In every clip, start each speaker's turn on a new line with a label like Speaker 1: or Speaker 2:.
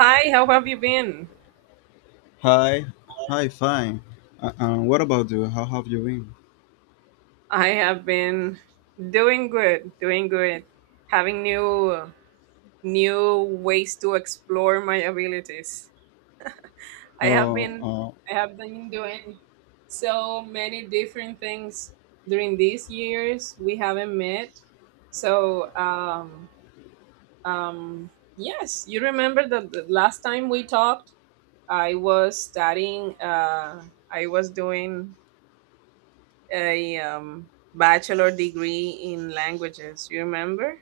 Speaker 1: Hi, how have you been?
Speaker 2: Hi, hi, fine. What about you? How have you been?
Speaker 1: I have been doing good, having new ways to explore my abilities. I have
Speaker 2: Oh,
Speaker 1: been
Speaker 2: oh,
Speaker 1: I have been doing so many different things during these years we haven't met. So, um yes, you remember that the last time we talked, I was studying I was doing a bachelor degree in languages. You remember?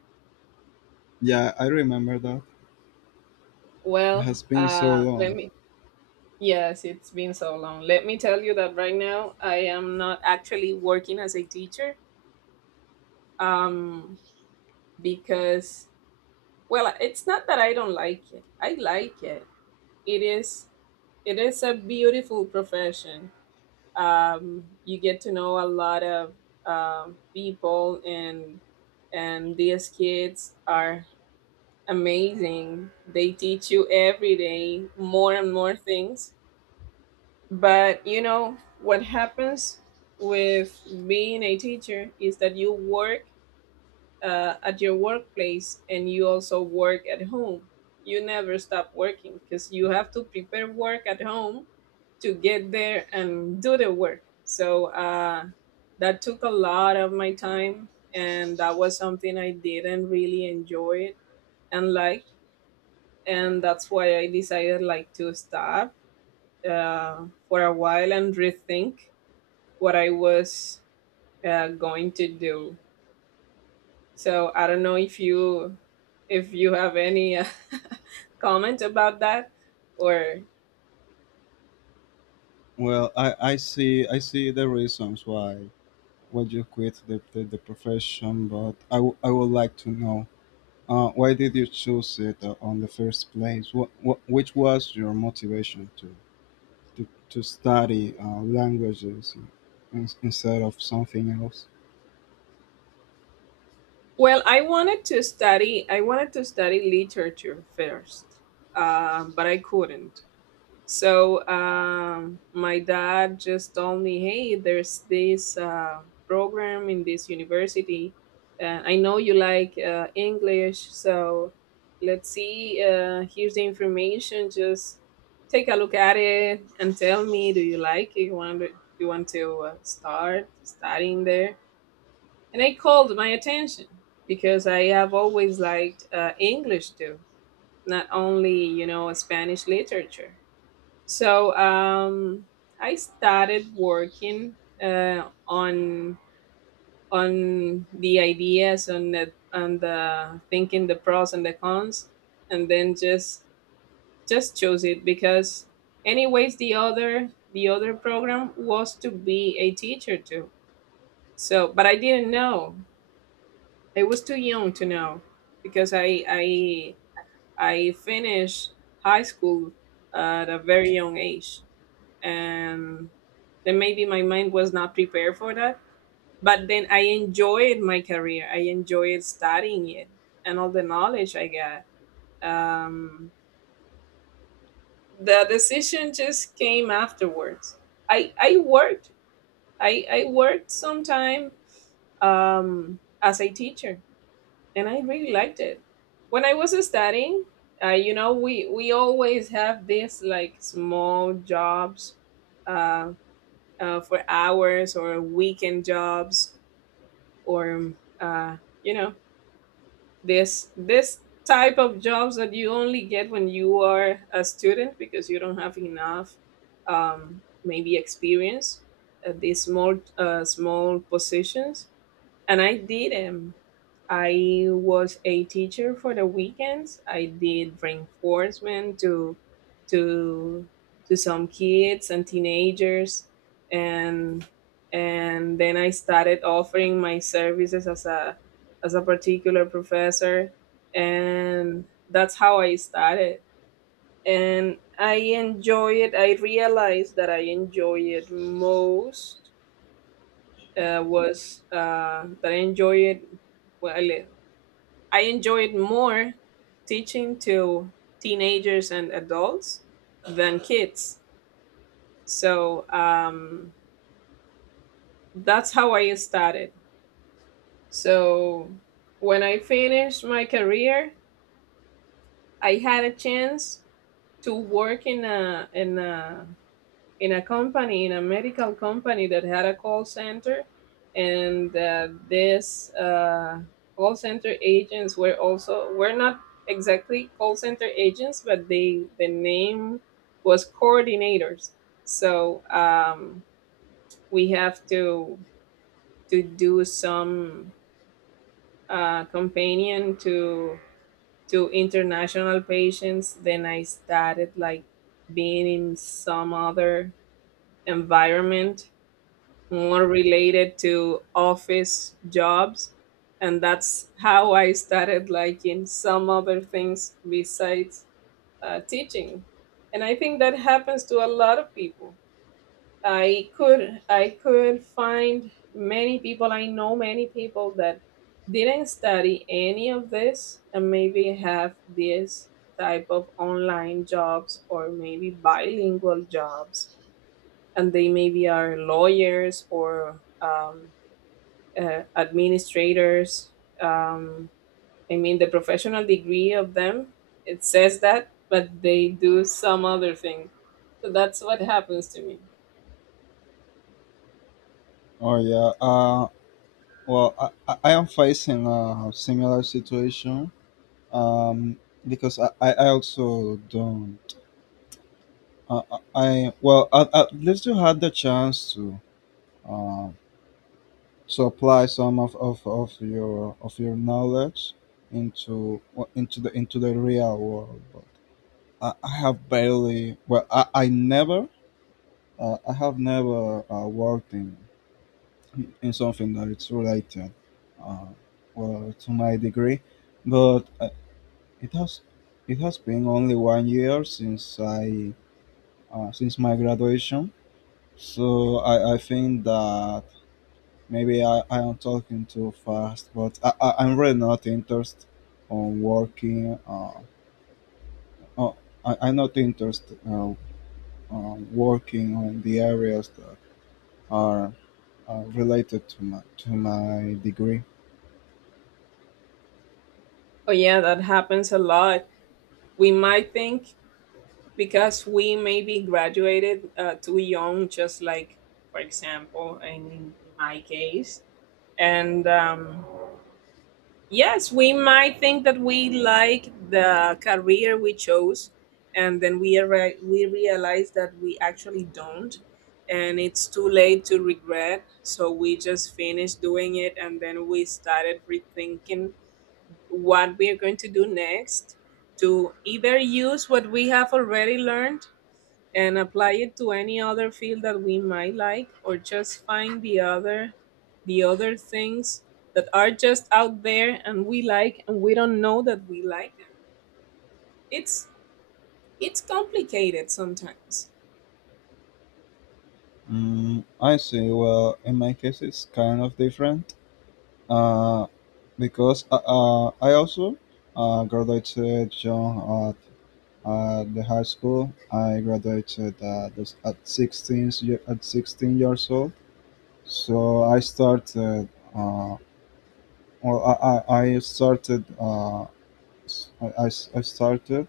Speaker 2: yeah, I remember that. It
Speaker 1: Well,
Speaker 2: has been so
Speaker 1: let
Speaker 2: long.
Speaker 1: me. Yes, it's been so long. Let me tell you that right now I am not actually working as a teacher. Um, because well, it's not that I don't like it. I like it. It is. It is a beautiful profession. You get to know a lot of people, and these kids are amazing. They teach you every day more and more things. But you know what happens with being a teacher is that you work at your workplace and you also work at home. You never stop working because you have to prepare work at home to get there and do the work. So that took a lot of my time, and that was something I didn't really enjoy and like and that's why I decided like to stop for a while and rethink what I was going to do. So I don't know if you have any comment about that or
Speaker 2: Well, I see the reasons why you quit the profession, but I would like to know why did you choose it on the first place? What which was your motivation to to study languages in, instead of something else?
Speaker 1: well I wanted to study literature first, but I couldn't. So my dad just told me, "Hey, there's this program in this university. I know you like English, so let's see. Here's the information. Just take a look at it and tell me, do you like it? You want to start studying there?" And it called my attention because I have always liked English too, not only you know Spanish literature. So I started working uh, on on the ideas on the thinking the pros and the cons, and then just chose it because anyways the other program was to be a teacher too. So but I didn't know. I was too young to know because I I finished high school at a very young age. And then maybe my mind was not prepared for that, but then I enjoyed my career. I enjoyed studying it and all the knowledge I got. um, the decision just came afterwards. i i worked I worked sometime as a teacher and I really liked it. When I was studying, you know we always have this like small jobs, uh, for hours or weekend jobs, or you know, this type of jobs that you only get when you are a student because you don't have enough maybe experience at these small positions, and I did them. I was a teacher for the weekends. I did reinforcement to to to some kids and teenagers, and then I started offering my services as a particular professor, and that's how I started. And I enjoy it. I realized that I enjoy it most was that I enjoyed. Well, I enjoyed more teaching to teenagers and adults than kids. So that's how I started. So when I finished my career, I had a chance to work in a in a company, in a medical company that had a call center, and this call center agents were also were not exactly call center agents, but they the name was coordinators. So we have to do some companion to international patients. Then I started like being in some other environment more related to office jobs, and that's how I started liking some other things besides teaching. And I think that happens to a lot of people. I could find many people. I know many people that didn't study any of this and maybe have this type of online jobs or maybe bilingual jobs, and they maybe are lawyers or administrators. Um, I mean, the professional degree of them it says that, but they do some other thing. So that's what happens to me.
Speaker 2: Oh, yeah. Well, I am facing a similar situation, um, because I also don't. Well, at least you had the chance uh, to apply some of your knowledge into, well, into the real world. But I have barely. Well, I never. I have never worked in something that it's related. Uh, well, to my degree, but it has it has been only 1 year since I, since my graduation, so I think that maybe I am talking too fast, but I'm really not interested on working. Oh, I'm not interested on working on the areas that are related to my degree.
Speaker 1: Oh yeah, that happens a lot. We might think because we maybe graduated too young just like, for example, in my case. And yes, we might think that we like the career we chose, and then we realize that we actually don't, and it's too late to regret. So we just finished doing it, and then we started rethinking what we are going to do next to either use what we have already learned and apply it to any other field that we might like, or just find the other things that are just out there and we like and we don't know that we like them. it's it's complicated sometimes.
Speaker 2: Mm, I see. Well, in my case, it's kind of different. Uh, because I also graduated young at the high school. I graduated at 16 at 16 years old. So I started. Uh, well, I started. I started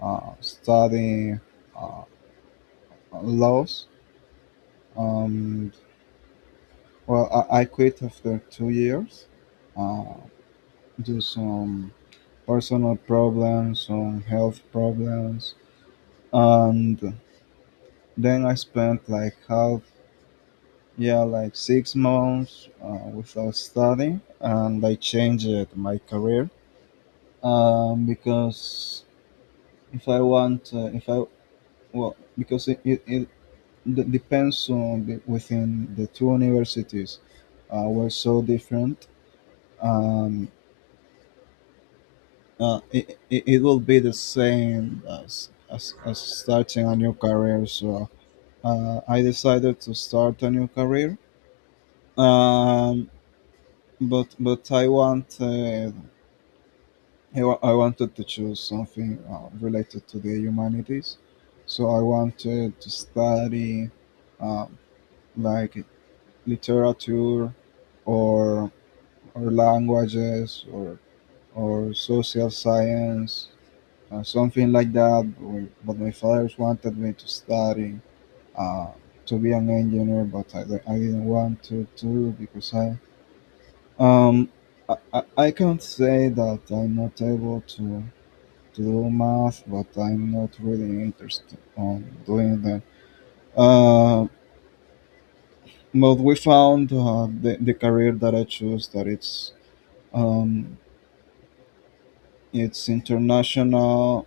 Speaker 2: studying, uh, laws. Um, I quit after 2 years, uh, due to some personal problems, some health problems, and then I spent like half, yeah, like 6 months without studying, and I changed my career, because if I want if I well, because it d- depends on the, within the two universities, were so different. Um, it will be the same as, as starting a new career. So I decided to start a new career, um but I want, I wanted to choose something related to the humanities, so I wanted to study, uh, like literature or or languages or social science or something like that. Or- But my father wanted me to study, uh, to be an engineer, but I didn't want to do because I, Um, I can't say that I'm not able to do math, but I'm not really interested on doing that. Uh, but we found the career that I choose, that it's, um, it's international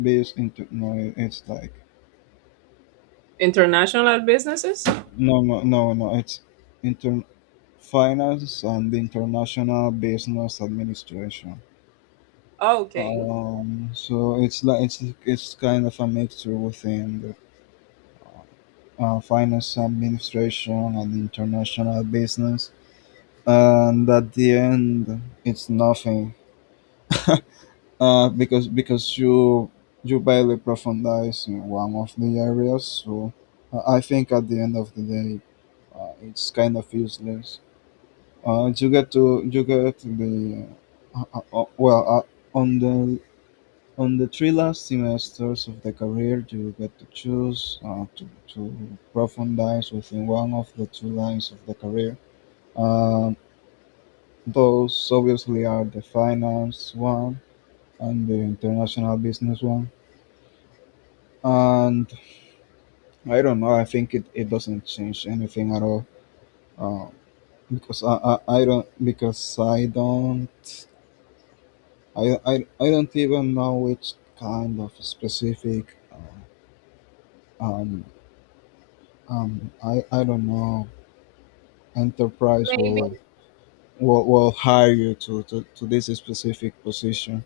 Speaker 2: based into, no, it's like
Speaker 1: International businesses.
Speaker 2: no no no no, it's inter finance and international business administration.
Speaker 1: Okay.
Speaker 2: So it's like it's kind of a mixture within the, finance administration and international business, and at the end it's nothing, because you barely profundize in one of the areas. So I think at the end of the day, it's kind of useless. You get the, on the on the three last semesters of the career, you get to choose, to profundize within one of the two lines of the career. Um those obviously are the finance one and the international business one. And I don't know, I think it doesn't change anything at all. Uh, because I don't, I, I, I don't even know which kind of specific, um, I don't know enterprise will will hire you to, to this specific position.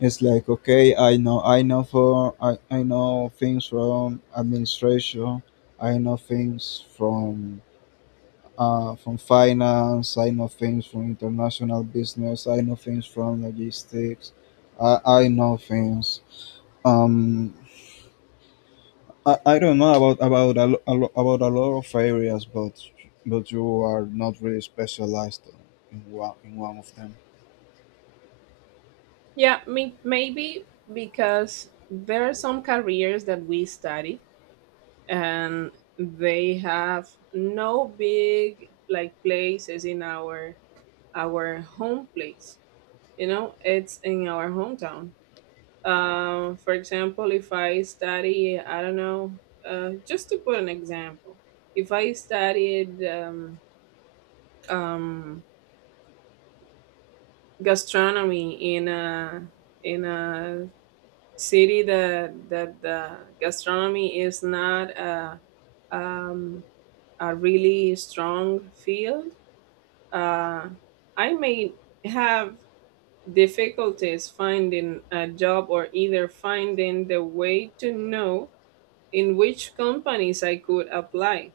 Speaker 2: It's like okay, I know for, I know things from administration, I know things from, from finance, I know things from international business, I know things from logistics, I know things. Um, I don't know about about a lot of areas, but you are not really specialized in one of them.
Speaker 1: Yeah, me, maybe because there are some careers that we study and they have no big like places in our home place, you know, it's in our hometown. For example, if I study, I don't know, just to put an example, if I studied um gastronomy in a city that that the gastronomy is not a um a really strong field, uh I may have difficulties finding a job or either finding the way to know in which companies I could apply.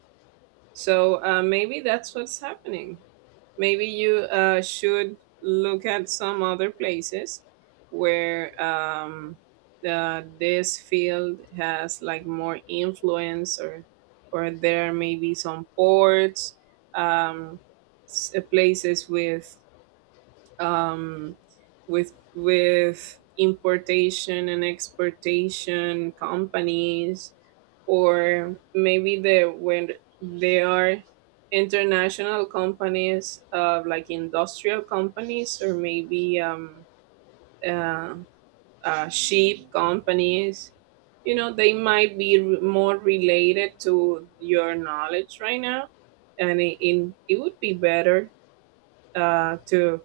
Speaker 1: So maybe that's what's happening. Maybe you should look at some other places where this field has like more influence, or there may be some ports, um, places um, with importation and exportation companies, or maybe they when they are international companies, like industrial companies, or maybe uh, ship companies. You know, they might be more related to your knowledge right now, and it would be better uh, to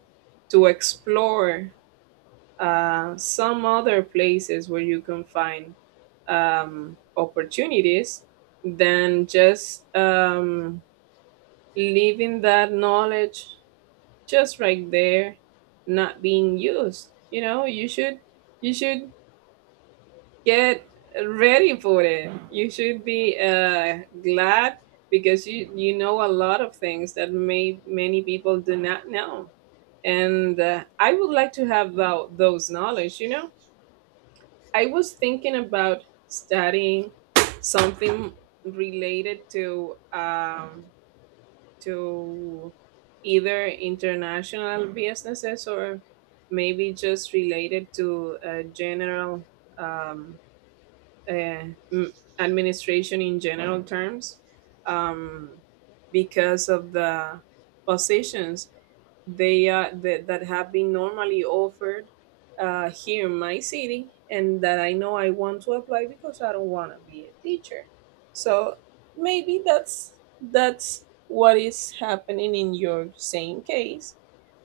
Speaker 1: to explore some other places where you can find opportunities than just leaving that knowledge just right there, not being used. You know, you should you should get ready for it. You should be glad because you know a lot of things that may many people do not know, and I would like to have those knowledge. You know, I was thinking about studying something related to to either international businesses or maybe just related to general um, uh, m- administration in general terms, um, because of the positions they that have been normally offered here in my city, and that I know I want to apply because I don't want to be a teacher. So maybe that's what is happening in your same case,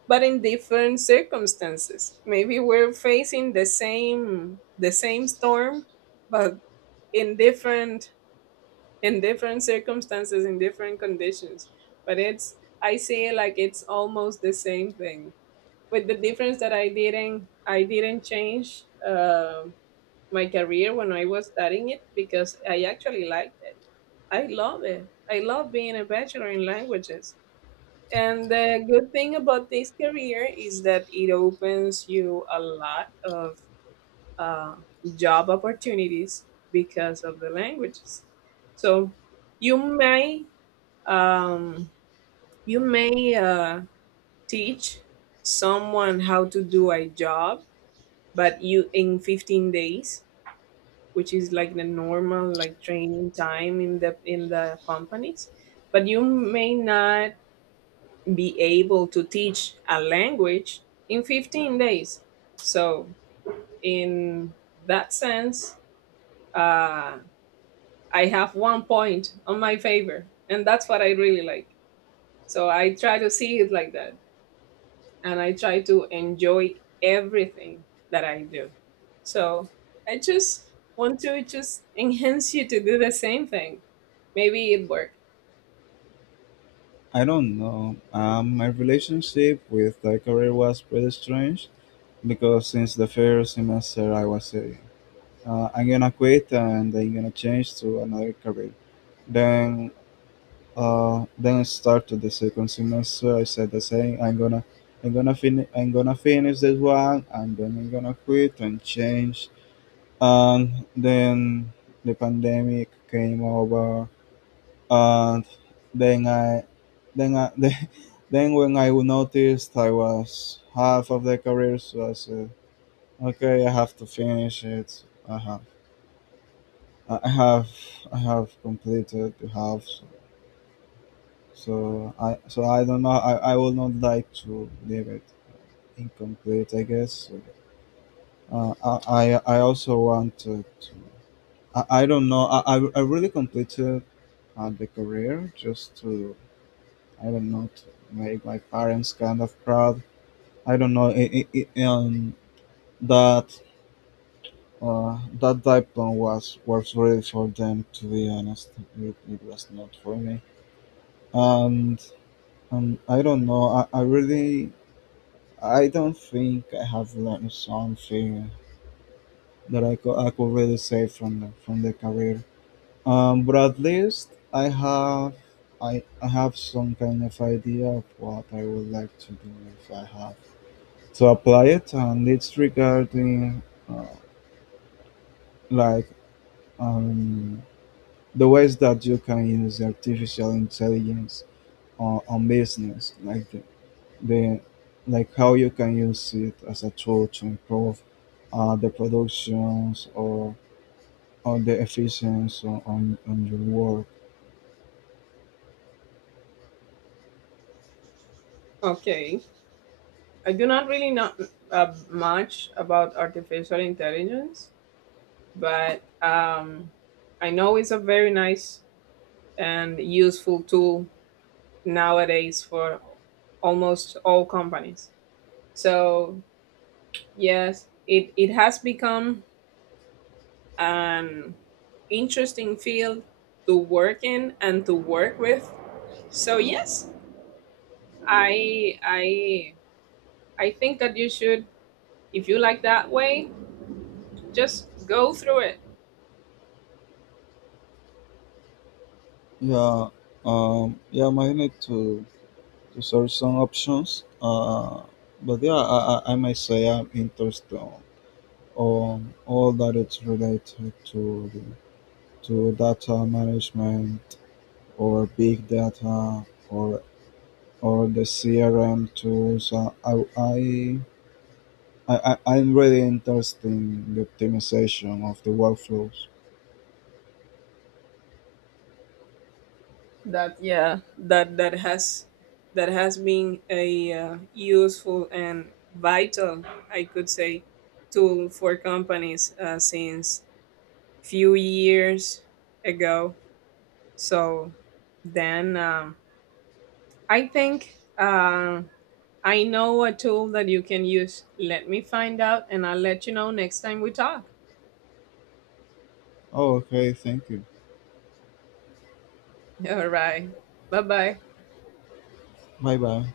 Speaker 1: but in different circumstances. Maybe we're facing the same storm, but in different circumstances, in different conditions. But it's I see it like it's almost the same thing, with the difference that I didn't change my career when I was studying it, because I actually liked it. I love it. I love being a bachelor in languages. And the good thing about this career is that it opens you a lot of uh, job opportunities because of the languages. So you may um, you may teach someone how to do a job, but you in 15 days, which is like the normal like training time in the companies, but you may not be able to teach a language in 15 days. So in that sense, uh, I have one point on my favor, and that's what I really like. So I try to see it like that, and I try to enjoy everything that I do. So I just want to just enhance you to do the same thing. Maybe it worked.
Speaker 2: I don't know. My relationship with the career was pretty strange because since the first semester I was saying, I'm gonna quit and I'm gonna change to another career. Then, then started the second semester. I said the same. I'm gonna finish. I'm gonna finish this one, and then I'm gonna quit and change. And then the pandemic came over, and then I, then I, then when I noticed I was half of the career, so I said, okay, I have to finish it. I have, I I have, I have completed the half. So so so I don't know. I would not like to leave it incomplete, I guess. I also wanted to. I don't know. I really completed the career just to, I don't know, to make my parents kind of proud. I don't know. I that That diplom was really for them. To be honest, it was not for me. And, I don't know. I really, I don't think I have learned something that I could really say from from the career. But at least I have. I have some kind of idea of what I would like to do if I have to apply it, and it's regarding, uh, like um, the ways that you can use artificial intelligence on business, like the like how you can use it as a tool to improve the productions or the efficiency on, on your work.
Speaker 1: Okay. I do not really know much about artificial intelligence, but I know it's a very nice and useful tool nowadays for almost all companies. So, yes, it has become an interesting field to work in and to work with. So yes, I I I think that you should, if you like that way, just go through it.
Speaker 2: Yeah, yeah, I might need to search some options. But yeah, I might say I'm interested on all that it's related to to data management or big data or or the CRM tools. I'm really interested in the optimization of the workflows.
Speaker 1: That yeah, that has been a useful and vital, I could say, tool for companies since few years ago. So then I think I know a tool that you can use. Let me find out, and I'll let you know next time we talk.
Speaker 2: Oh, okay, thank you.
Speaker 1: All right. Bye bye.
Speaker 2: Bye bye.